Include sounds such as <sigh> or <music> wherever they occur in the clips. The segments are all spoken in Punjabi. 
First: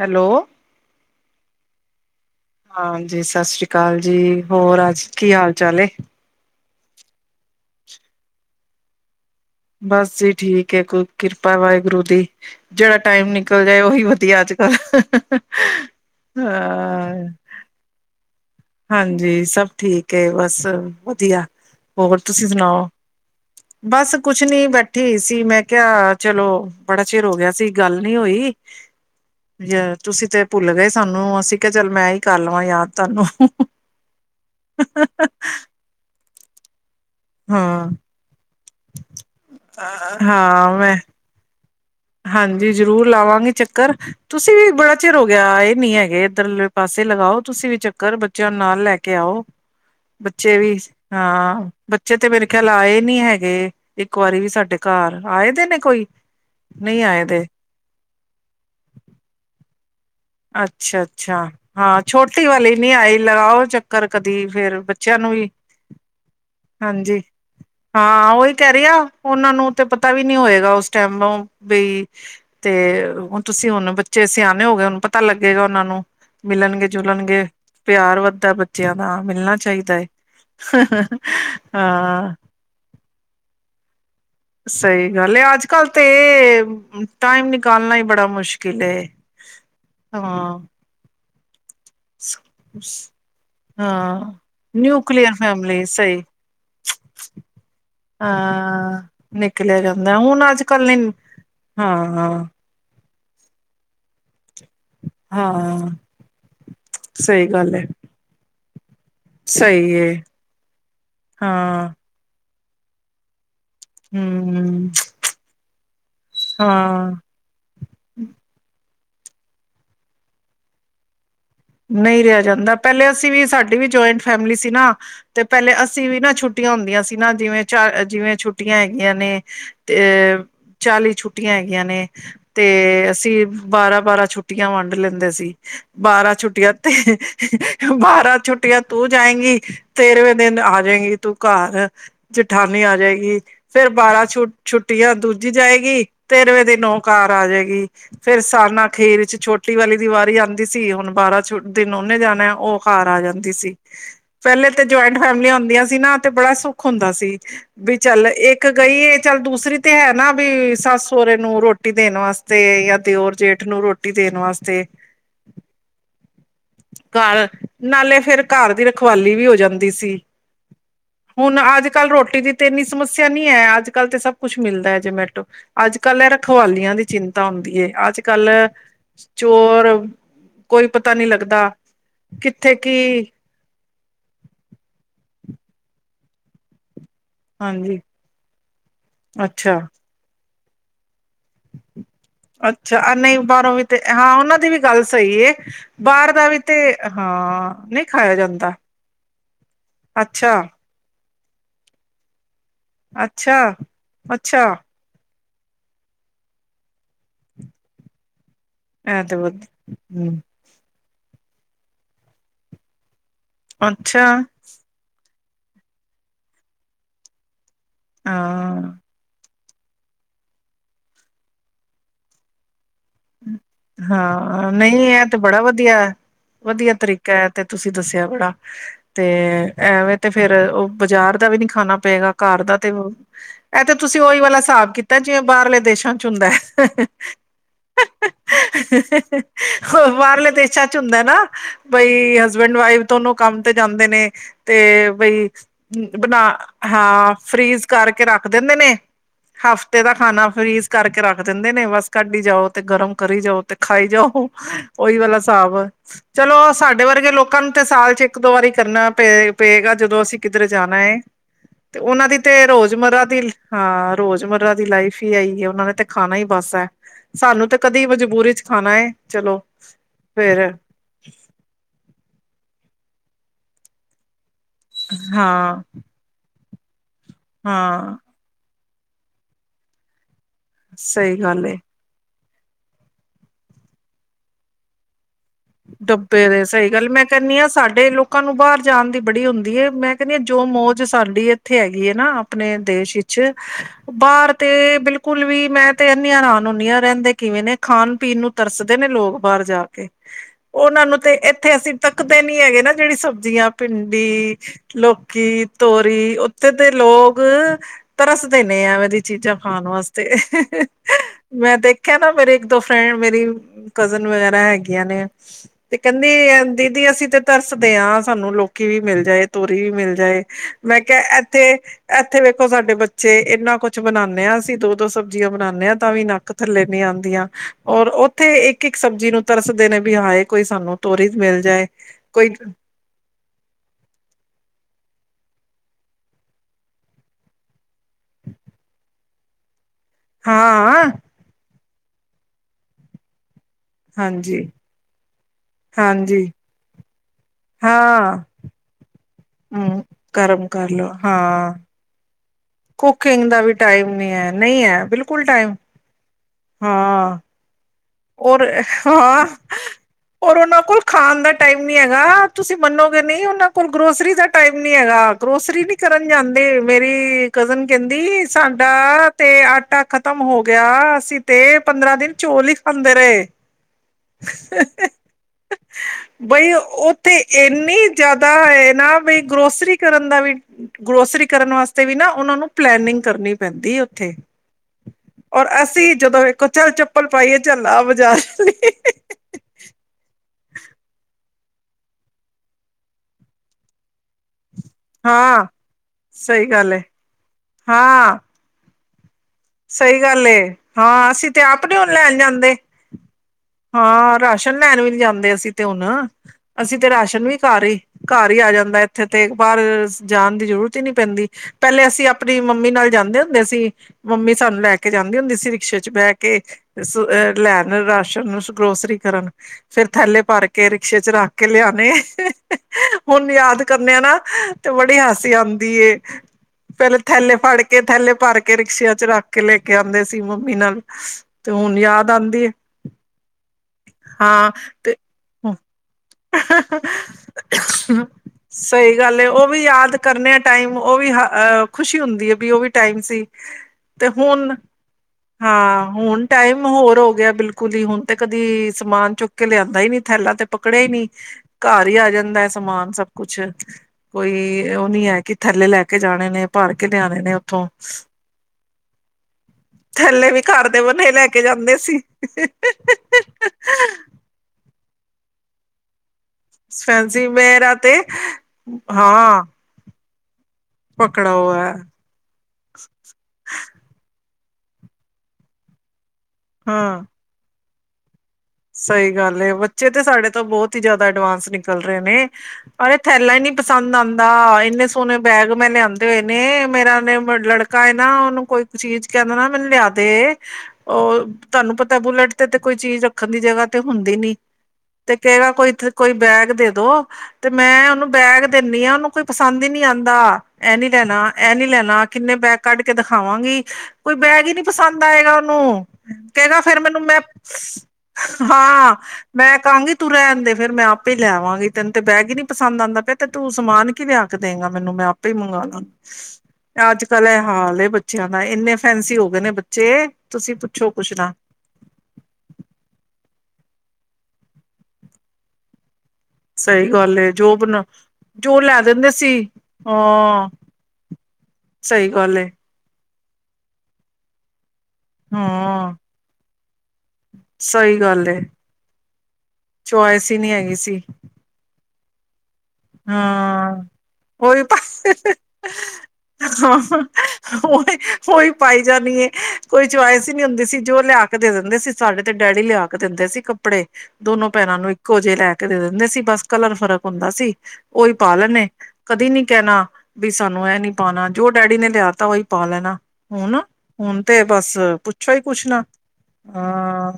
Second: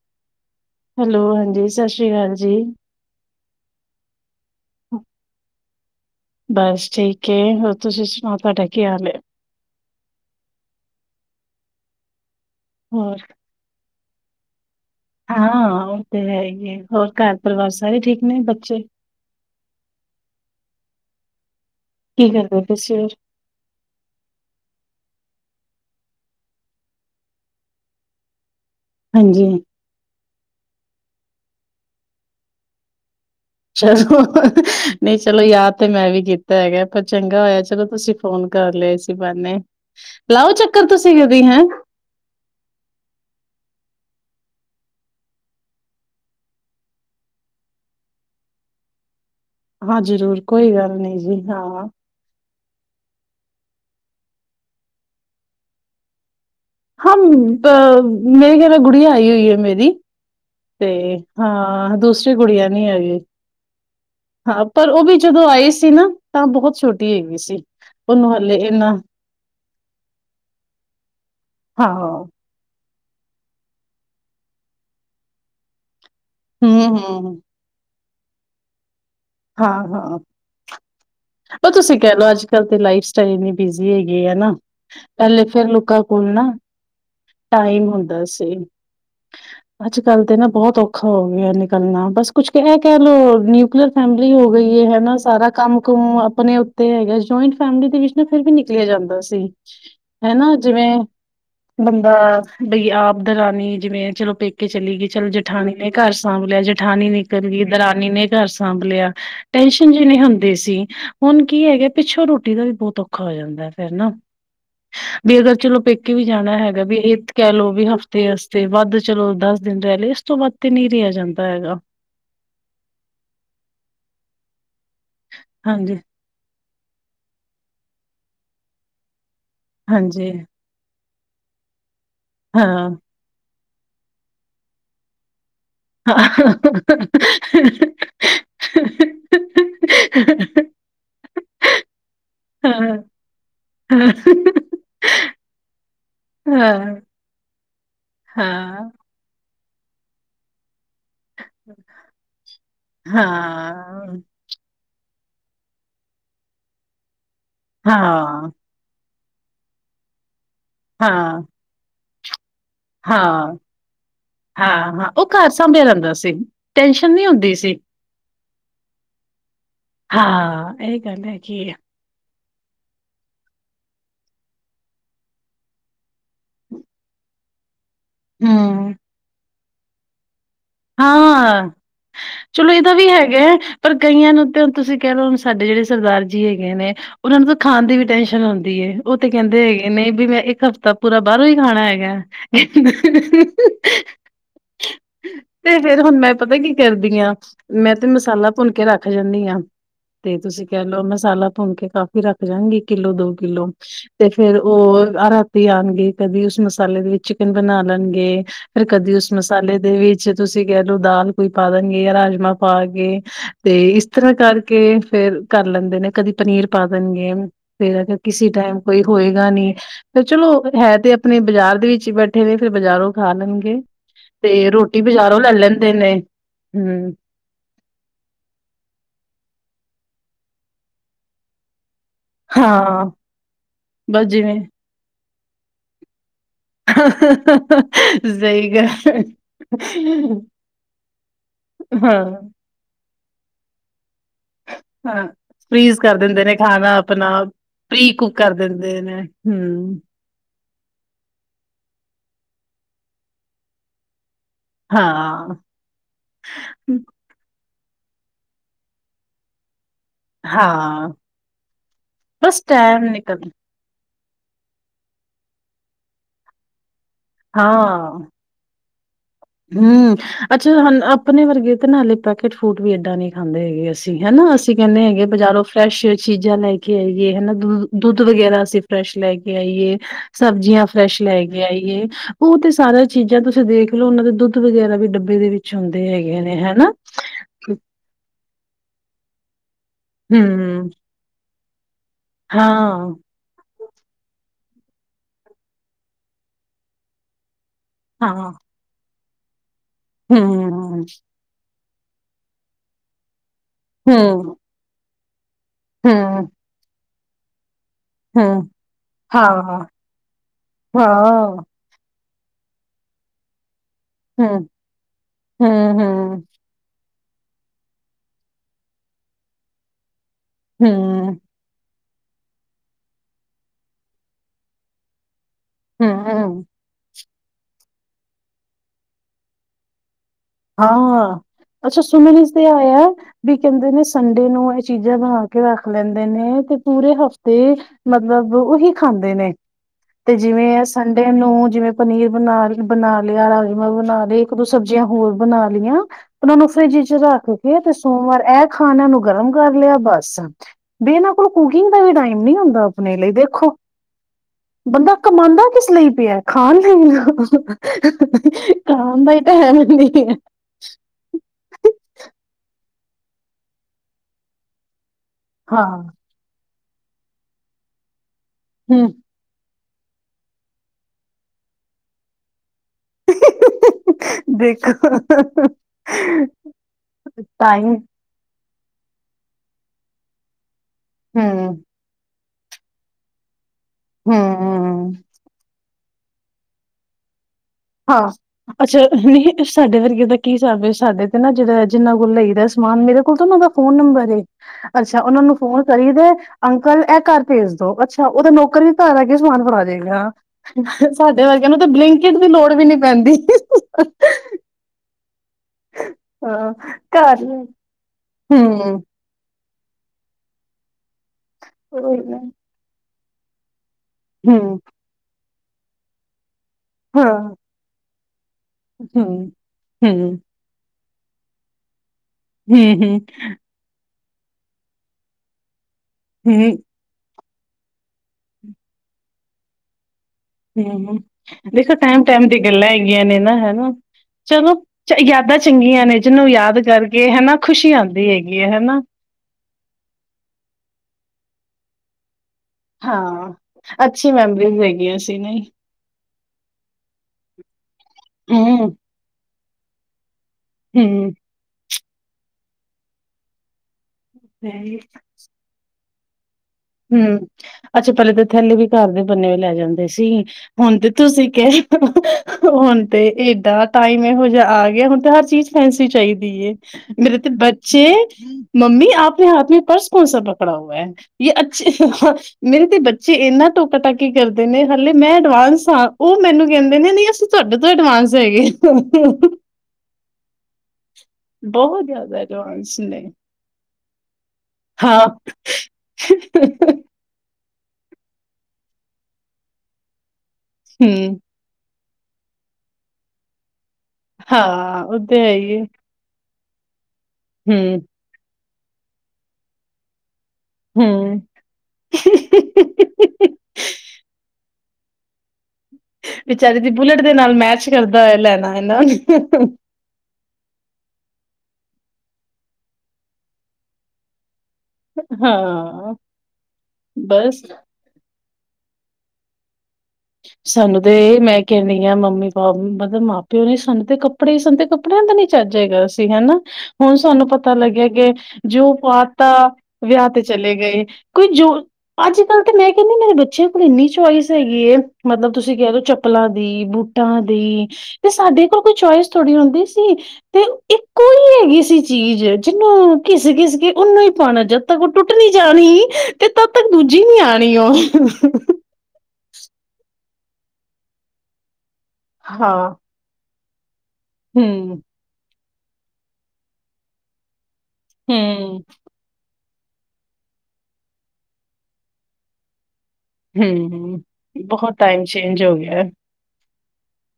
ਹੈਲੋ। ਹੈਲੋ, ਹਾਂਜੀ, ਸਸ ਸ੍ਰੀ ਕਾਲ ਜੀ। ਹਾਂਜੀ, ਸਤਿ ਸ੍ਰੀ ਕਾਲ ਜੀ, ਹੋਰ ਅੱਜ ਕੀ ਹਾਲ ਚਾਲ ਏ। ਬਸ ਠੀਕ ਏ, ਹੋਰ ਤੁਸੀਂ ਸੁਨਾਉ, ਤੁਹਾਡਾ ਕੀ ਹਾਲ ਏ। ਬਸ ਜੀ ਠੀਕ ਹੈ ਕੋ, ਕਿਰਪਾ ਵਾਹਿਗੁਰੂ ਦੀ। ਜਿਹੜਾ ਹੋਰ ਟਾਈਮ ਨਿਕਲ ਜਾਏ ਉਹੀ ਵਧੀਆ। <unintelligible> ਹਾਂ ਉਹ ਤੇ ਹੈ ਹੀ ਹੈ ਹੋਰ ਹਾਂ। ਘਰ ਪਰਿਵਾਰ ਸਾਰੇ ਠੀਕ ਨੇ ਬੱਚੇ ਹਾਂਜੀ ਸਭ ਠੀਕ ਬਸ ਵਧੀਆ ਹੋਰ ਕੀ ਤੁਸੀਂ ਕਰਦੇ ਪਏ ਸੁਣਾਓ ਸੀ ਹੋਰ ਬਸ ਕੁਛ ਨੀ ਬੈਠੀ ਸੀ ਮੈਂ ਕਿਹਾ ਚਲੋ ਬੜਾ ਚਿਰ ਹੋ ਗਿਆ ਸੀ ਗੱਲ ਨੀ ਹੋਈ ਹਾਂਜੀ ਜ ਤੁਸੀਂ ਤੇ ਭੁੱਲ ਗਏ ਸਾਨੂੰ ਅਸੀਂ ਕਿਹਾ ਚੱਲ ਮੈਂ ਹੀ ਕਰ ਲਵਾਂ ਯਾਦ ਤੁਹਾਨੂੰ ਚੋ ਨਹੀਂ ਚਲੋ ਯਾਦ ਤੇ ਮੈਂ ਵੀ ਕੀਤਾ ਤਾਂ ਹੈਗਾ ਚੰਗਾ ਹੋਇਆ ਚਲੋ ਹਾਂ। ਤੁਸੀਂ ਫੋਨ ਕਰ ਲਏ ਸੀ ਬੰਨੇ ਲਾਓ ਹਾਂ ਚੱਕਰ ਮੈਂ ਤੁਸੀਂ ਕਦੀ ਹੈਂ ਹਾਂਜੀ ਜ਼ਰੂਰ ਲਾਵਾਂਗੇ ਚੱਕਰ ਤੁਸੀਂ ਵੀ ਬੜਾ ਚਿਰ ਹੋ ਗਿਆ ਇਹ ਨੀ ਹੈਗੇ ਇੱਧਰ ਪਾਸੇ ਲਗਾਓ ਤੁਸੀਂ ਵੀ ਚੱਕਰ ਬੱਚਿਆਂ ਨਾਲ ਲੈ ਕੇ ਆਓ ਹਾਂ ਜ਼ਰੂਰ ਬੱਚੇ ਕੋਈ ਵੀ ਗੱਲ ਨਹੀਂ ਜੀ ਹਾਂ ਬੱਚੇ ਤੇ ਮੇਰੇ ਕਿਆਲ ਆਏ ਨੀ ਹੈਗੇ ਇੱਕ ਵਾਰੀ ਵੀ ਸਾਡੇ ਘਰ ਆਏ ਦੇ ਨੇ ਕੋਈ ਨਹੀਂ ਹਾਂ ਆਏ ਦੇ ਅ ਮੇਰੇ ਘਰ ਗੁੜੀ ਆਈ ਹੋਈ ਹੈ ਮੇਰੀ ਤੇ ਅੱਛਾ ਅੱਛਾ ਹਾਂ ਛੋਟੀ ਵਾਲੀ ਨੀ ਆਈ ਲਗਾਓ ਚੱਕਰ ਕਦੀ ਹਾਂ ਫੇਰ ਪਰ ਉਹ ਬੱਚਿਆਂ ਨੂੰ ਜਦੋਂ ਵੀ ਆਏ ਸੀ ਨਾ ਤਾਂ ਬਹੁਤ ਛੋਟੀ ਹਾਂਜੀ ਹੈਗੀ ਸੀ। ਹਾਂ ਉਹਨੂੰ ਉਹੀ ਹਲੇ ਕਹਿ ਰ ਇੰਨਾ ਆ ਉਹਨਾਂ ਨੂੰ ਤੇ ਪਤਾ ਵੀ ਨੀ ਹੋਏਗਾ ਉਸ ਟਾਈਮ <unintelligible> ਹਾਂ ਤੇ ਤੇ ਹੁਣ ਤੁਸੀਂ ਹੁਣ ਬੱਚੇ ਸਿਆਣੇ ਹੋ ਗਏ ਹੁਣ ਪਤਾ ਲੱਗੇਗਾ ਉਹਨਾਂ ਨੂੰ ਮਿਲਣਗੇ ਜੁਲਣਗੇ ਪਿਆਰ ਵੱਧਦਾ ਬੱਚਿਆਂ ਦਾ ਮਿਲਣਾ ਹਾਂ ਚਾਹੀਦਾ ਹੈ ਹਾਂ ਉਹ ਤੁਸੀਂ ਕਹਿ ਲਓ ਹਾਂ ਅੱਜ ਕੱਲ੍ਹ ਤੇ ਲਾਈਫ ਸਟਾਈਲ ਇੰਨੀ ਬਿਜ਼ੀ ਹੈਗੀ ਨਾ ਸਹੀ ਗੱਲ ਹੈ ਪਹਿਲੇ ਅੱਜ ਫੇਰ ਕੱਲ ਤੇ ਲੋਕਾਂ ਕੋਲ ਨਾ ਟਾਈਮ ਨਿਕਾਲਣਾ ਹੀ ਹੁੰਦਾ ਬੜਾ ਸੀ ਮੁਸ਼ਕਿਲ ਹੈ ਅੱਜ ਕੱਲ ਤੇ ਨਾ ਹਾਂ ਬਹੁਤ ਔਖਾ ਹੋ ਗਿਆ ਨਿਕਲਣਾ ਬਸ ਕੁਛ ਕਹਿ ਕਹਿ ਲੋਓ ਨਿਊਕਲੀਅਰ ਹਾਂ ਫੈਮਿਲੀ ਹੋ ਗਈ ਹੈ ਹਨਾ ਨਿਊਕਲੀਅਰ ਸਾਰਾ ਕੰਮ ਫੈਮਲੀ ਕੁਮ ਸਹੀ ਆਪਣੇ ਉੱਤੇ ਹੈਗਾ ਜੁਆਇੰਟ ਫੈਮਿਲੀ ਵਿੱਚ ਨਾ ਫਿਰ ਵੀ ਨਿਕਲਿਆ ਹਾਂ ਜਾਂਦਾ ਸੀ ਨਿਕਲਿਆ ਜਾਂਦਾ ਹੁਣ ਹਨਾ ਅੱਜ ਕੱਲ ਜਿਵੇਂ ਨੇ ਹਾਂ ਬੰਦਾ ਹਾਂ ਬਈ ਆਪ ਧਰ ਰਾਾਨੀ ਜਿਵੇਂ ਚਲੋ ਪੇ ਕੇ ਚਲੀ ਗਈ ਚੱਲ ਜਠਾਣੀ ਹਾਂ ਨੇ ਘਰ ਸਾਂਭ ਲਿਆ ਜਠਾਨੀ ਸਹੀ ਨਿਕਲ ਗਈ ਗੱਲ ਹੈ ਦਰਾਨੀ ਨੇ ਘਰ ਸਾਂਭ ਲਿਆ ਟੈਸ਼ਨ ਸਹੀ ਜਿ ਹੈ ਨਹੀਂ ਹੁੰਦੇ ਸੀ ਹੁਣ ਕੀ ਹੈਗੇ ਹਾਂ ਪਿੱਛੋਂ ਰੁਟੀ ਰੁਟੀ ਦਾ ਵੀ ਬਹੁਤ ਔਖਾ ਹੋ ਜਾਂਦਾ ਹੈ ਹਨਾ ਹਮ ਵੀ ਅਗਰ ਚਲੋ ਪੇਕੇ ਵੀ ਜਾਣਾ ਹੈਗਾ ਵੀ ਹਾਂ ਇਹ ਕਹਿ ਲਓ ਵੀ ਹਫ਼ਤੇ ਹਸਤੇ ਵੱਧ ਚਲੋ ਦਸ ਦਿਨ ਰਹਿ ਲਏ ਇਸ ਤੋਂ ਵੱਧ ਤੇ ਨਹੀਂ ਰਿਹਾ ਜਾਂਦਾ। ਹੈਗਾ ਨਹੀਂ ਰਿਹਾ ਜਾਂਦਾ, ਪਹਿਲੇ ਅਸੀਂ ਵੀ ਸਾਡੇ ਸਾਡੀ ਵੀ ਜੁਆਇੰਟ ਫੈਮਿਲੀ ਸੀ ਨਾ। ਤੇ ਪਹਿਲੇ ਹਾਂਜੀ ਅਸੀ ਵੀ ਨਾ ਛੁੱਟੀਆਂ ਹੁੰਦੀਆਂ ਸੀ ਨਾ ਜਿਵੇਂ ਚਾਰ ਜਿਵੇਂ ਛੁੱਟੀਆਂ ਹੈਗੀਆਂ ਨੇ ਤੇ ਹਾਂਜੀ ਚਾਲੀ ਛੁੱ ਛੁੱਟੀਆਂ ਹੈਗੀਆਂ ਨੇ। ਤੇ ਹਾਂ ਅਸੀਂ ਬਾਰਾਂ- ਬਾਰਾਂ ਛੁੱਟੀਆਂ ਵੰਡ ਲੈਂਦੇ ਸੀ। ਬਾਰਾਂ ਛੁੱ ਛੁੱਟੀਆਂ ਤੇ ਬਾਰਾਂ ਛੁੱਟੀਆਂ ਤੂੰ ਜਾਏਗੀ ਤੇਰਵੇਂ ਦਿਨ ਆ ਜਾਏਗੀ ਤੂੰ ਘਰ ਜਠਾਨੀ ਆ ਹਾਂ ਜਾਏਗੀ, ਫੇਰ ਹਾਂ ਬਾਰਾਂ ਛੁ ਛੁੱਟੀਆਂ ਦੂਜੀ ਜਾਏਗੀ ਤੇਰਵੇਂ ਦਿਨ ਹਾਂ ਉਹ ਘਰ ਆ ਜਾਏਗੀ, ਫੇਰ ਸਾਲਾ ਹਾਂ, ਅਖੀਰ ਚ ਛੋਟੀ ਪਿਛਲੀ ਵਾਲੀ ਦੀ ਵਾਰੀ ਆਂਦੀ ਸੀ ਹੁਣ ਬਾ ਛੁ ਦਿਨ ਉਹਨੇ ਜਾਣਾ ਉਹ ਘਰ ਆ ਜਾਂਦੀ ਸੀ, ਹਾਂ, ਪਹਿਲੇ ਤੇ ਜੁਆਇੰਟ ਫੈਮਲੀਆਂ ਹੁੰਦੀਆਂ ਸੀ, ਨਾ ਤੇ ਬੜਾ ਸੁੱਖ ਹੁੰਦਾ ਸੀ। ਵੀ ਚੱਲ ਹਾਂ, ਇੱਕ ਗਈ ਏ ਚੱਲ ਦੂਸਰੀ ਤੇ ਹੈ ਨਾ। ਵੀ ਸੱਸ ਸਹੁਰੇ ਹਾਂ, ਨੂੰ ਰੋਟੀ ਦੇਣ ਵਾਸ ਤੇ ਜਾਂ ਦਿਓਰ ਹਾਂ, ਜੇਠ ਨੂੰ ਰੋਟੀ ਦੇਣ ਹਾਂ, ਵਾਸਤੇ ਹਾਂ ਉਹ ਘਰ ਸਾਂਭਿਆ ਰਹਿੰਦਾ ਸੀ। ਟੈਨਸ਼ਨ ਨਹੀਂ ਘਰ ਹੁੰਦੀ ਸੀ, ਨਾਲੇ ਫਿਰ ਘਰ ਦੀ ਰਖਵਾਲੀ ਵੀ ਹੋ ਜਾਂਦੀ ਸੀ, ਹਾਂ ਇਹ ਗੱਲ ਹੁਣ ਹੈਗੀ ਆ, ਅੱਜ ਕੱਲ੍ਹ ਰੋਟੀ ਦੀ ਤੇ ਇੰਨੀ ਸਮੱਸਿਆ ਨਹੀਂ ਹੈ ਅੱਜ ਕੱਲ ਤੇ ਸਭ ਕੁੱਛ ਮਿਲਦਾ ਹੈ ਜਮੈਟੋ, ਅੱਜ- ਕੱਲ ਇਹ ਰਖਵਾਲੀਆਂ ਦੀ ਚਿੰਤਾ ਹੁੰਦੀ ਏ। ਅੱਜ-ਕੱਲ ਹੂੰ, ਚੋਰ ਕੋਈ ਪਤਾ ਨਹੀਂ ਲੱਗਦਾ ਹਾਂ ਚਲੋ, ਕਿੱਥੇ ਇਹਦਾ ਕੀ ਵੀ ਹੈਗਾ। ਪਰ ਕਈਆਂ ਨੂੰ ਹੁਣ ਤੁਸੀਂ ਕਹਿ ਲਓ, ਹੁਣ ਸਾਡੇ ਜਿਹੜੇ ਸਰਦਾਰ ਜੀ ਹੈਗੇ ਨੇ ਉਹਨਾ ਨੂੰ ਤਾਂ ਖਾਣ ਦੀ ਹਾਂਜੀ ਵੀ ਟੈਨਸ਼ਨ ਹੁੰਂਦੀ ਐ, ਉਹ ਤੇ ਕਹਿੰਦੇ ਅੱਛਾ ਹੈਗੇ ਨਹੀਂ ਵੀ ਮੈਂ ਇੱਕ ਹਫ਼ਤਾ ਪੂਰਾ ਬਾਹਰੋਂ ਹੀ ਖਾਣਾ ਹੈਗਾ। ਅੱਛਾ ਨਹੀਂ ਬਾਹਰੋਂ ਵੀ ਤੇ ਹਾਂ ਉਹਨਾਂ ਦੀ ਵੀ ਗੱਲ ਸਹੀ ਹੈ ਤੇ ਫੇਰ ਹੁਣ ਬਾਹਰ ਮੈਂ ਦਾ ਪਤਾ ਵੀ ਕੀ ਤੇ ਕਰਦੀ ਹਾਂ, ਮੈਂ ਨਹੀਂ ਤੇ ਖਾਇਆ ਮਸਾਲਾ ਜਾਂਦਾ ਭੁੰਨ ਕੇ ਰੱਖ ਜਾਂਦੀ ਹਾਂ ਤੇ ਅੱਛਾ ਤੁਸੀਂ ਕਹਿ ਲਓ ਮਸਾਲਾ ਭੁੰਮ ਕੇ ਕਾਫੀ ਰੱਖ ਦੇਦਾਂਗੀ ਕਿੱਲੋ ਦੋ ਅੱਛਾ ਕਿੱਲੋ ਤੇ ਫੇਰ ਅੱਛਾ ਉਹ ਅਰ ਆਉਗੇ ਕਦੀ ਉਸ ਮਸਾਲੇ ਦੇ ਵਿੱਚ ਚਿਕਨ ਬਣਾ ਲੈਣਗੇ। ਫਿਰ ਕਦੀ ਇਹ ਉਸ ਤੇ ਵਧ ਮਸਾਲੇ ਦੇ ਵਿੱਚ ਹਮ ਕਹਿ ਲਓ ਦਾਲ ਕੋਈ ਪਾ ਦੇਣਗੇ ਜਾਂ ਰਾਜਮਾਂ ਪਾ ਕੇ ਤੇ ਇਸ ਅੱਛਾ ਤਰ੍ਹਾਂ ਕਰਕੇ ਫੇਰ ਕਰ ਲੈਂਦੇ ਨੇ ਕਦੀ ਪਨੀਰ ਪਾ ਦੇਣਗੇ। ਫੇਰ ਅਗਰ ਕਿਸੇ ਟਾਈਮ ਹਾਂ ਕੋਈ ਹੋਏਗਾ ਨੀ ਫੇਰ ਚਲੋ ਹੈ ਤੇ ਆਪਣੇ ਬਾਜ਼ਾਰ ਦੇ ਵਿੱਚ ਹੀ ਬੈਠੇ ਨੇ ਫੇਰ ਬਾਜ਼ਾਰੋਂ ਖਾ ਲਣਗੇ ਤੇ ਹਾਂ ਰੋ ਨਹੀਂ ਇਹ ਤੇ ਬੜਾ ਵਧੀਆ। ਵਧੀਆ ਤਰੀਕਾ ਹੈ ਤੇ ਤੁਸੀਂ ਦੱਸਿਆ ਬੜਾ ਤੇ ਐਵੇਂ ਤੇ ਫੇਰ ਉਹ ਬਾਜ਼ਾਰ ਦਾ ਵੀ ਨੀ ਖਾਨਾ ਪਏਗਾ ਘਰ ਦਾ ਤੇ ਹਾਂ ਇਹ ਤੇ ਤੁਸੀਂ ਬਸ ਓਹੀ ਜਿਵੇਂ ਵਾਲਾ ਹਿਸਾਬ ਕੀਤਾ ਜੇ ਬਾਹਰਲੇ ਦੇਸ਼ਾਂ ਚ ਹੁੰਦਾ। ਸਹੀ ਗੱਲ ਬਾਹਰਲੇ ਦੇਸਾਂ ਚ ਹੁੰਦਾ ਨਾ ਬਈ ਹਾਂ, ਹਸਬੈਂਡ ਵਾਈਫ ਦੋਨੋ ਕੰਮ ਤੇ ਜਾਂਦੇ ਨੇ ਤੇ ਹਾਂ ਬਈ ਫ੍ਰੀਜ਼ ਕਰ ਬਣਾ ਦਿੰਦੇ ਨੇ ਖਾਣਾ ਹਾਂ ਆਪਣਾ ਫਰੀਜ਼ ਪ੍ਰੀ ਕਰਕੇ ਕੁਕ ਰੱਖ ਕਰ ਦਿੰਦੇ ਨੇ ਹੂੰ ਹਫਤੇ ਦਾ ਖਾਣਾ ਫਰੀਜ਼ ਕਰਕੇ ਰੱਖ ਦਿੰਦੇ ਨੇ ਬਸ ਕੱਡੀ ਜਾਓ ਤੇ ਗਰਮ ਕਰੀ ਜਾਓ ਤੇ ਖਾਈ ਜਾਓ। ਉਹੀ ਵਾਲਾ ਹਾਂ ਹਿਸਾਬ ਚਲੋ ਸਾਡੇ ਵਰਗੇ ਲੋਕਾਂ ਤੇ ਸਾਲ ਚ ਇੱਕ ਦੋ ਵਾਰੀ ਕਰਨਾ ਪਏ ਪਏਗਾ। ਜਦੋਂ ਅਸੀਂ ਕਿੱਧਰ ਜਾਣਾ ਹਾਂ ਹੈ ਤੇ ਉਹਨਾਂ ਦੀ ਬਸ ਤੇ ਟੈਮ ਰੋਜ਼ਮਰਰਾ ਦੀ ਨਿਕਲ ਹਾਂ ਰੋਜ਼ਮਰਾ ਦੀ ਲਾਈਫ ਹੀ ਐਹੀ ਏ ਉਹਨਾ ਨੇ ਤੇ ਖਾਣਾ ਹੀ ਬਾਸਾ। ਸਾਨੂੰ ਤਾਂ ਕਦੇ ਹਾਂ ਮਜਬੂਰੀ ਚ ਖਾਣਾ ਏ। ਹੂੰ ਅੱਛਾ ਹੁਣ ਆਪਣੇ ਵਰਗੇ ਤੇ ਨਾ ਹਲੇ ਪੈਕੇਟ ਫੂਡ ਵੀ ਏਦਾਂ ਨਹੀਂ ਖਾਂਦੇ ਹੈਗੇ ਅਸੀਂ ਹਨਾ। ਅਸੀਂ ਕਹਿੰਦੇ ਹੈਗੇ ਬਜ਼ਾਰੋਂ ਹਾਂ ਫਰੈਸ਼ ਚੀਜ਼ਾਂ ਲੈ ਕੇ ਹਨਾ ਦੁ ਹਾਂ ਦੁੱਧ ਵਗੈਰਾ ਅਸੀ ਫਰੈਸ਼ ਲੈ ਕੇ ਆਈਏ। ਸਬਜ਼ੀਆਂ ਫਰੈਸ਼ ਸਹੀ ਲੈ ਕੇ ਗੱਲ ਏ। ਆਈਏ। ਉਹ ਤੇ ਸਾਰੀਆਂ ਚੀਜ਼ਾਂ ਤੁਸੀਂ ਦੇਖ ਲਓ ਉਹਨਾਂ ਦੇ ਦੁੱਧ ਵਗੈਰਾ ਵੀ ਡੱਬੇ ਦੇ ਵਿੱਚ ਹੁੰਦੇ ਹੈਗੇ ਡੱਬੇ ਨੇ ਦੇ ਸਹੀ ਹਨਾ। ਗੱਲ ਮੈਂ ਕਹਿੰਦੀ ਹਾਂ ਸਾਡੇ ਲੋਕਾਂ ਨੂੰ ਬਾਹਰ ਜਾਣ ਦੀ ਬੜੀ ਹੁੰ ਦੀ ਏ। ਮੈਂ ਕਹਿੰਦੀ ਹਾਂ ਜੋ ਹੂੰ, ਮੌਜ ਸਾਡੀ ਏ ਇਥੇ ਆਈ ਏ ਨਾ ਆਪਣੇ ਹਾਂ, ਦੇਸ਼ ਵਿੱਚ ਬਾਹਰ ਤੇ ਬਿਲਕੁਲ ਵੀ ਮੈਂ ਤੇ ਇਨੀ ਹੈਰਾਨ ਹੁੰਨੀ ਆ ਰਹਿੰਦੇ ਕਿਵੇਂ ਨੇ ਖਾਣ ਪੀਣ ਹਾਂ, ਨੂੰ ਤਰਸਦੇ ਨੇ ਲੋਕ ਬਾਹਰ ਜਾਰ ਕੇ ਹੂੰ, ਉਹਨਾਂ ਨੂੰ ਤੇ ਇੱਥੇ ਅਸੀਂ ਤੱਕਦੇ ਨੀ ਹੈਗੇ ਨਾ ਜਿਹੜੀ ਸਬਜ਼ੀਆਂ ਹੂੰ, ਭਿੰਡੀ ਲੋਕ ਕੀ ਤੋਰੀ ਹੂੰ, ਉੱਥੇ ਦੇ ਲੋਕ <unintelligible> ਹੂੰ, ਤਰਸਦੇਣੇ ਐਵੇ ਦੀਆ ਚੀਜ਼ਾਂ ਖਾਣ ਹਾਂ, ਵਾਸਤੇ ਹਾਂ, ਮੈਂ ਦੇਖਿਆ ਨਾ ਮੇਰੀ ਇੱਕ ਦੋ ਫਰੈਂਡ ਮੇਰੀ ਕਜ਼ਨ ਵਗੈਰਾ ਹੂੰ, ਹੈਗੀਆਂ ਨੇ ਤੇ ਹੂੰ, ਕਹਦੇ ਦੀ ਦੀ ਅਸੀਂ ਤੇ ਤਰਸਦੇ ਹਾਂ ਸਾਨੂੰ ਲੋਕੀ ਵੀ ਮਿਲ ਜਾਏ ਤੋਰੀ ਵੀ ਮਿਲ ਜਾਏ ਮੈਂ ਕਿਹਾ ਹੂੰ, ਇੱਥੇ ਇੱਥੇ ਵੇਖੋ ਸਾਡੇ ਬੱਚੇ ਇਨਾ ਕੁਛ ਬਣਾਉਂਦੇ ਹਾਂ ਅਸੀਂ ਦੋ ਦੋ ਸ ਜ ਉਹ ਬਣਾਉਂਦੇ ਆਾਂ ਹੂੰ, ਤਾਂ ਵੀ ਨੱਕ ਹੂੰ। ਥੱਲੇ ਨੀ ਆਉਂਦੀਆਂ ਔਰ ਉੱਥੇ ਇੱਕ ਇੱਕ ਸਬਜ਼ੀ ਨੂੰ ਤਰਸਦੇ ਨੇ ਵੀ ਵੀ ਹਾਏ ਹਾਂ ਅੱਛਾ ਸੁਨਨ ਵਿੱਚ ਕੋਈ ਤੇ ਆਇਆ ਵੀ ਕਹਿੰਦੇ ਨੇ ਸੰਡੇ ਨੂੰ ਇਹ ਚੀਜ਼ਾਂ ਬਣਾ ਕੇ ਰੱਖ ਲੈਂਦੇ ਨੇ ਤੇ ਪੂਰੇ ਹਫ਼ਤੇ ਮਤਲਬ ਉਹੀ ਖਾਂਦੇ ਨੇ ਤੇ ਜਿਵੇਂ ਹਾਂ ਸੰਡੇ ਨੂੰ ਜਿਵੇਂ ਪਨੀਰ ਬਣਾ ਬਣਾ ਲਿਆ ਆਾ ਬਣਾ ਦੇ ਇੱਕ ਹਾਂਜੀ ਦੋ ਸਬਜ਼ੀਆਂ ਬਣਾ ਲਈਆਂ ਹਾਂਜੀ ਉਹਨਾਂ ਨੂੰ ਫ੍ਰਿਜ <unintelligible> ਤੇ ਹਾਂ ਸੋਮਵਾਰ ਇਹ ਖਾਣਾ ਨੂੰ ਗਰਮ ਕਰ ਲਿਆ ਹਮ ਬਸ ਗਰਮ ਕਰ ਲੋ ਵੀ ਇਹਨਾਂ ਕੋਲ ਹਾਂ ਕੁਕਿੰਗ ਦਾ ਵੀ ਟਾਈਮ ਨੀ ਹੁੰਦਾ ਆਪਣੇ ਲਈ ਕੁਕਿੰਗ ਦਾ ਵੀ ਦੇਖੋ ਟਾਈਮ ਨਹੀਂ ਹੈ ਨਹੀਂ ਹੈ ਬੰਦਾ ਬਿਲਕੁਲ ਕਮਾਉਂਦਾ ਟਾਈਮ ਕਿਸ ਲਈ ਪਿਆ ਖਾ ਲਈ ਹਾਂ ਖਾਨ ਦਾ ਤਾਂ ਹੀ ਹੈ ਨੀ ਔਰਉਹਨਾਂ ਕੋਲ ਖਾਣ ਦਾ ਟਾਈਮ ਨੀ ਹੈਗਾ ਤੁਸੀਂ ਮੰਨੋਗੇ ਨਹੀਂ ਉਹਨਾਂ ਕੋਲ ਗਰੋਸਰੀ ਦਾ ਟਾਈਮ ਨੀ ਹੈਗਾ ਗਰੋਸਰੀ ਹਾਂ ਨੀ ਕਰਨ ਜਾਂਦੇ ਮੇਰੀ ਕਜ਼ਨ ਕਹਿੰਦੀ ਸਾਡਾ ਹੂੰ। ਤੇ ਅੱ ਟਾ ਖਤਮ ਹੋ ਗਿਆ ਅਸੀਂ ਤੇ ਪੰਦਰਾਂ ਦਿਨ ਚੋ ਲਿਖ ਹਦੇ ਰਹੇ ਦੇਖੋ ਬਈ ਉੱਥੇ ਟਾਈਮ ਇਨੀ ਜ਼ਿਆਦਾ ਹੈ ਨਾ ਵੀ ਗਰੋਸਰੀ ਕਰਨ ਦਾ ਵੀ ਗਰੋਸਰੀ ਹੂੰ ਕਰਨ ਵਾਸਤੇ ਵੀ ਨਾ ਉਹਨਾਂ ਨੂੰ ਪਲੈਨਿੰਗ ਕਰਨੀ ਪੈਂਦੀ ਉੱਥੇ ਹੂੰ ਔਰ ਅਸੀਂ ਜਦੋਂ ਇਹ <unintelligible> ਚੱਪਲ ਪਾਈਏ ਚੱਲ ਆ ਹਾਂ ਬਾਜ਼ਾਰ ਅੱਛਾ ਨਹੀਂ ਸਾਡੇ ਵਰਗੇ ਦਾ ਕੀ ਸਭ ਸਾਡੇ ਤੇ ਨਾ ਜਿਹੜ ਜਿਨਾਂ ਕੋਲ ਲਈ ਦਾ ਸਮਾਨ ਮੇਰੇ ਕੋਲ ਤਾਂ ਨਾ ਉਹਦਾ ਫੋਨ ਨੰਬਰ ਏ ਅੱਛਾ ਉਹਨਾਂ ਨੂੰ ਹਾਂ ਫੋਨ ਕਰੀ ਦੇ ਸਹੀ ਗੱਲ ਹੈ ਅੰਕਲ ਇਹ ਘਰ ਭੇਜ ਦੋ ਅੱਛਾ ਹਾਂ ਉਹਦਾ ਨੌਕਰ <unintelligible> ਸਮਾਨ ਫੜਾ ਸਹੀ ਦੇਗਾ ਗੱਲ ਏ ਹਾਂ ਸਾਡੇ ਅਸੀਂ ਵਰਗਿਆਂ ਨੂੰ ਆਪ ਤੇ ਨੀ ਹੁਣ ਬਲਕੇਟ ਲੈਣ ਦੀ ਲੋੜ ਜਾਂਦੇ ਵੀ ਨੀ ਪੈਂਦੀ ਹਾਂ ਰਾਸ਼ਨ ਲੈਣ ਵੀ ਨੀ ਜਾਂਦੇ ਅਸੀਂ ਤੇ ਹੁਣ ਹਾਂ ਅਸੀਂ ਤੇ ਰਾਸ਼ਨ ਵੀ ਹੂੰ ਘਰ ਹੀ ਘਰ ਹੀ ਆ ਜਾਂਦਾ ਹੂੰ ਇੱਥੇ ਤੇ ਬਾਹਰ ਜਾਣ ਦੀ ਜ਼ਰੂਰਤ ਨਹੀਂੀ ਪੈਂਦੀ ਹਾਂ ਪਹਿਲੇ ਅਸੀਂ ਹੂੰ ਆਪਣੀ ਮੰਮੀ ਨਾਲ ਜਾਂਦੇ ਹੁੰਦੇ ਸੀ ਮੰਮੀ ਸਾਨੂੰ ਲੈ ਕੇ ਜਾਂਦੀ ਹੁੰਦੀ ਸ ਰਿਕਸ਼ੇ ਚ ਬਹਿ ਕੇ ਹੂੰ ਲੈਨ ਰਾਸ਼ ਗਰੋਸਰੀ ਕਰਨ ਹੂੰ ਫੇਰ ਥੈਲੇ ਭਰ ਕੇ ਰਿਕਸ਼ੇ ਚ ਰੱਖ ਕੇ ਲਿਆਣੇ ਹੂੰ ਹੁਣ ਯਾਦ ਕਰਨੇ ਆ ਨਾ <inaudible> ਦੀਏ ਹੂੰ ਪਹਿਲਾਂ ਥੈਲੇ ਫੜ ਕੇ ਥੈਲੇ ਰੱਖ ਕੇ ਲੈ ਕੇ ਆਉਂਦੇ ਸੀ ਮੰਮੀ ਨਾਲ ਹਮ ਤੇ ਦੇਖੋ ਹੁਣ ਟਾਈਮ ਯਾਦ -ਟਾਈਮ ਦੀਆਂ ਆਉਂਦੀ ਹੈ ਗੱਲਾਂ ਹੈਗੀਆਂ ਨੇ ਨਾ। ਹਮਮ! ਚਲੋ, ਯਾਦਾਂ ਚੰਗੀਆਂ ਨੇ ਜਿਹਨੂੰ ਹੁ ਯਾਦ ਕਰਕੇ ਹਨਾ ਖੁਸ਼ੀ -ਹੁ -ਹੁ ਆਂਦੀ ਹੈਗੀ ਹੈ ਹਨਾ। ਸਹੀ ਗੱਲ ਏ। ਉਹ ਵੀ ਯਾਦ ਕਰਨੇ ਆ ਟਾਈਮ ਉਹ ਵੀ ਅਹ ਖੁਸ਼ੀ ਹੁੰਦੀ ਹੈ। ਵੀ ਉਹ ਵੀ ਟਾਈਮ ਸੀ ਹਾਂ। ਤੇ ਅੱਛੀ ਹੁਣ ਮੈਮਰੀਜ਼ ਹੈਗੀਆਂ ਸੀ ਨਹੀਂ ਹਾਂ ਹੁਣ ਟਾਈਮ ਹੋਰ ਹੋ ਗਿਆ ਬਿਲਕੁਲ ਹੀ ਹੁਣ ਤੇ ਕਦੀ ਸਮਾਨ ਚੁੱਕ ਲਿਆਂਂਦਾ ਹੀ ਨੀ ਥਲਾ ਤੇ ਕੜਯਾ ਨੀ ਹੂੰ-ਹੂੰ। ਘਰ ਹੀ ਆ ਜਾਂਦਾ ਹੈ ਸਮਾਨ ਸਭ ਕੁਛ ਕੋਈ ਉਹ ਨੀ ਹੈ ਕਿ ਥੱਲੇ ਲੈ ਕੇ ਕੇ ਜਾਣੇ ਨੇ ਭਰ ਕੇ ਹਮ, ਲਿਆਣੇ ਨੇ ਉੱਥੋਂ ਅੱਛਾ ਪਹਿਲੇ ਤਾਂ ਥੈਲੇ ਵੀ ਘਰ ਦੇ ਬਨੇ ਵੀ ਲੈ ਜਾਂਦੇ ਸੀ। ਥੱਲੇ ਵੀ ਘਰ ਹੁਣ ਦੇ ਤੇ ਬਣੇ ਲੈ ਤੁਸੀਂ ਕੇ ਕਹਿ ਜਾਂਦੇ ਸੀ। ਹੁਣ ਤੇ ਏਡਾ ਟਾਈਮ ਇਹੋ ਜਿਹਾ ਆ ਗਿਆ ਹੁਣ ਹਰ ਚੀਜ਼ ਫੈਂਸੀ ਚਾਹੀਦੀ ਮੇਰੇ ਫੈਂਸੀ ਤੇ ਮੇਰਾ ਬੱਚੇ ਤੇ ਮੰਮੀ ਆਪਣੇ ਹਾਂ ਹਾਥ ਮੇ ਪਰਸ ਕੋਛ <inaudible> <inaudible> ਪਕੜਾ ਹੋਆ ਅੱਛੇ ਹੈ ਮੇਰੇ ਤੇ ਬੱਚੇ ਇਨਾ ਤੋਂ ਪਤਾ ਕਿ ਕਰਦੇ ਨੇ ਹਾਲੇ ਮੈਂ ਅਡਵਾਂਸ ਆ ਉਹ ਮੈਨੂੰ ਕਹਿੰਦੇ ਨੇ ਹਾਂ ਨਹੀਂ ਅਸੀਂ ਤੁਹਾਡੇ ਐਡਵਾਂਸ ਹੈਗੇ ਸਹੀ ਗੱਲ ਹੈ। ਬੱਚੇ ਤੇ ਸਾਡੇ ਤੋਂ ਬਹੁਤ ਜਿਆਦਾ ਐਡਵਾਂਸ ਨਿਕਲ ਬਹੁਤ ਰਹੇ ਜ਼ਿਆਦਾ ਨੇ, ਐਡਵਾਂਸ ਪਰ ਇਹ ਨੇ ਥੈਲਾ ਹੀ ਨੀ <inaudible> ਦਾ ਇੰਨੇ ਹਾਂ। ਸੋਹਣੇ ਬੈਗ ਮੈਂ ਲਿਆਦੇ ਹੋਏ ਨੇ ਮੇਰਾ ਨੇ ਲੜਕਾ ਏ ਨਾ ਉਹਨੂੰ ਕੋਈ ਚੀਜ਼ ਕਹਿੰਦਾ ਨਾ ਮੈਨੂੰ ਲਿਆਦੇ ਹੂੰ, ਉਹ ਤੁਹਾਨੂੰ ਪਤਾ ਬੁਲਟ ਤੇ ਕੋਈ ਚੀਜ਼ ਰੱਖਣ ਦੀ ਜਗ੍ਹਾ ਹੁੰਦੀ ਨੀ ਹਾਂ ਉਹ ਤੇ ਹੈ ਕੇਗਾ ਹੀ ਏ ਕੋਈ ਬੈਗ ਦੇ ਦੋ ਤੇ ਹੂੰ, ਮੈਂ ਉਹਨੂੰ ਬੈਗ ਦਿੰਦੀ ਆਂ ਉਹਨੂੰ ਕੋਈ ਪਸੰਦ ਹੀ ਨਹੀਂ ਆਉਂਦਾ। ਇਹ ਨੀ ਹੂੰ। ਲੈਣਾ ਇਹ ਨੀ ਲੈਣਾ ਕਿੰਨੇ ਬੈਗ ਕੱਢ ਕੇ ਦਿਖਾਵਾਂਗੀ ਕੋਈ ਬੈਗ ਹੀ ਨੀ ਪਸੰਦ ਆਏਗਾ ਓ ਵਿਚਾਰੇ ਦੀ ਬੁਲੇਟ ਦੇ ਨਾਲ ਮੈਚ ਕਰਦਾ ਐ। ਹਾਂ ਮੈਂ ਕਹਾਂਗੀ ਤੂੰ ਰਹਿਣ ਦੇ। ਫੇਰ ਮੈਂ ਆਪੇ ਹੀ ਲੈਵਾਂਗੀ ਤੈਨੂੰ ਤੇ ਬੇਗ ਹੀ ਨੀ ਪਸੰਦ ਆਂਦਾ ਪਿਆ ਤੇ ਤੂੰ ਸਮਾਨ ਕੀ ਦਿਆ ਦੇਗਾ ਮੈਨੂੰ ਮੈਂ ਆਪੇ ਮੰਗਾ ਲਾਂਗੀ ਹਾਂ ਅੱਜ ਕੱਲ ਬਸ ਇਹ ਹਾਲ ਐ ਬਚ ਬੱਚਿਆਂ ਦਾ ਇੰਨੇ ਫੈਸੀ ਹੋ ਗਏ ਨੇ ਬੱਚੇ ਤੁਸੀਂ ਸਾਨੂੰ ਪੁੱਛੋ ਤੇ ਕੁਛ ਨਾ ਮੈਂ ਕਹਿੰਣੀ ਆ ਮੰਮੀ ਪਾਪਾ ਮਤਲਬ ਮਾਂ ਪਿਉ ਨੇ ਸਾਨੂੰ ਤੇ ਕੱਪੜੇ ਸਾਨੂੰ ਤੇ ਕੱਪੜਿਆਂ ਦਾ ਨੀ ਚੱਜ ਹੈਗਾ ਸੀ ਹਨਾ ਸਹੀ ਹੁਣ ਗੱਲ ਸਾਨੂੰ ਏ, ਪਤਾ ਜੋ ਬਣਾ ਲੱਗਿਆ ਕੀ ਜੋ ਲੈ ਦਿੰਦੇ ਪਾਤਾ ਸੀ ਵਿਆਹ ਤੇ ਹਾਂ ਚਲੇ ਗਏ ਕੋਈ ਜੋ ਸਹੀ ਅੱਜ ਗੱਲ ਕੱਲ ਏ ਤਾਂ ਮੈਂ ਕਹਿੰਦੀ ਮੇਰੇ ਬੱਚੇ ਬੱਚਿਆ ਕੋਲ ਇੰਨੀ ਚੁਆਇਸ ਹੈਗੀ ਏ। ਮਤਲਬ ਤੁਸੀਂ ਕਹਿ ਦੋ ਹਾਂ ਚੱਪਲਾਂ ਦੀ ਬੂਟਾਂ ਦੀ। ਸਹੀ ਤੇ ਗੱਲ ਏ ਸਾਡੇ ਕੋਲ ਕੋਈ ਚੁਆਈਸ ਥੋੜੀ ਹੁੰਦੀ ਸੀ ਚੁਆਇਸ ਹੀ ਤੇ ਨਹੀਂ ਹੈਗੀ ਸੀ ਇੱਕੋ ਹੀ ਹੈਗੀ ਸੀ। ਚੀਜ਼। ਜਿਹਨੂੰ ਘਿਸ ਘਿਸ ਕੇ ਹਾਂ ਓਹਨੂੰ ਹੀ ਪਾਣਾ ਉਹੀ ਜਦ ਹਾਂ ਤੱਕ ਉਹ ਟੁੱਟ ਨਹੀਂ ਜਾਣੀ ਤੇ ਤਦ ਤੱਕ ਦੂਜੀ ਨੀ ਆਣੀ ਉਹ। ਉਹੀ ਉਹੀ ਪਾਈ ਜਾਣੀ ਏ ਕੋਈ ਚੁਆਇਸ ਹੀ ਨਹੀਂ ਹੁੰਦੀ ਸੀ ਜੋ ਲਿਆ ਕੇ ਦੇ ਦਿੰਦੇ ਸੀ। ਸਾਡੇ ਤੇ ਡੈਡੀ ਹਾਂ ਲਿਆ ਕੇ ਦਿੰਦੇ ਸੀ ਕੱਪੜੇ ਦੋਨੋ ਹੂੰ ਭੈਣਾਂ ਨੂੰ ਇੱਕੋ ਜਿਹੇ ਲੈ ਦੇ ਦਿੰਦੇ ਸੀ ਬਸ ਕਲਰ ਫਰਕ ਹੁੰਦਾ ਸੀ। ਓਹੀ ਪਾ ਲੈਣੇ ਕਦੀ ਨੀ ਕਹਿਣਾ ਵੀ ਸਾਨੂੰ ਇਹ ਨੀ ਪਾਣਾ ਜੋ ਡੈਡੀ ਨੇ ਲਿਆ ਤਾ ਉਹੀ ਪਾ ਲੈਣਾ। ਹੁਣ ਹੁਣ ਤੇ ਬਸ ਪੁੱਛੋ ਹੀ ਕੁਛ ਨਾ। ਹਾਂ।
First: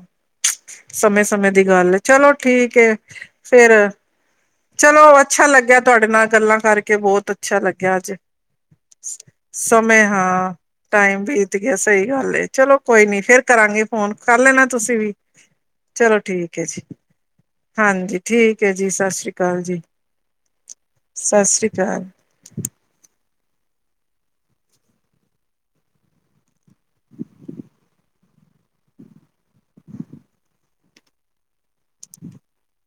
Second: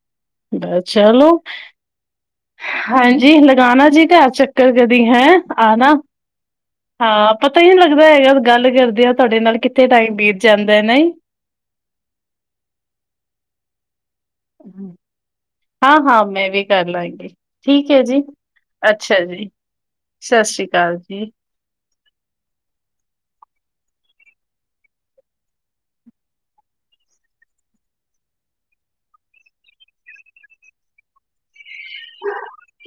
ਬਸ ਚਲੋ ਸਮੇਂ-ਸਮੇਂ ਦੀ ਗੱਲ ਏ ਚਲੋ ਠੀਕ ਏ। ਹਾਂਜੀ ਫੇਰ ਲਗਾਉਾਨਣਾ ਜੀ ਘਰ ਚੱਕ ਚਲੋ ਅੱਛਾ ਲੱਗਿਆ ਤੁਹਾਡੇ ਨਾਲ ਗੱਲ ਕੀ ਬੋਤ ਹਾਂ, ਅੱਛਾ ਪਤਾ ਹੀ ਨਹੀਂ ਲੱਗਿਆ ਲੱਗਦਾ ਅੱਜ ਹੈਗਾ ਗੱਲ ਕਰਦਿਆਂ ਤੁਹਾਡੇ ਨਾਲ ਕਿੱਥੇ ਸਮੇ ਟਾਈਮ ਬੀਤ ਹਾਂ ਜਾਂਦਾ ਹੈ, ਨਹੀਂ? ਟਾਈਮ ਬੀਤ ਗਿਆ ਸਹੀ ਗੱਲ ਏ ਚਲੋ ਕੋਈ ਨੀ ਫੇਰ ਕਰਾਂਗੇ ਫੋਨ। ਕਰ ਲੈਣਾ ਤੁਸੀਂ ਵੀ ਹਾਂ, ਚਲੋ ਹਾਂ, ਮੈਂ ਠੀਕ ਵੀ ਹੈ ਜੀ ਕਰ ਲਾਂਗੀ। ਠੀਕ ਹੈ ਹਾਂਜੀ ਜੀ, ਠੀਕ ਹੈ ਜੀ ਸਤਿ ਅੱਛਾ ਸ੍ਰੀ ਅਕਾਲ ਜੀ ਸਤਿ ਸ੍ਰੀ ਅਕਾਲ ਜੀ। ਸਤਿ ਸ੍ਰੀ ਅਕਾਲ। <unintelligible>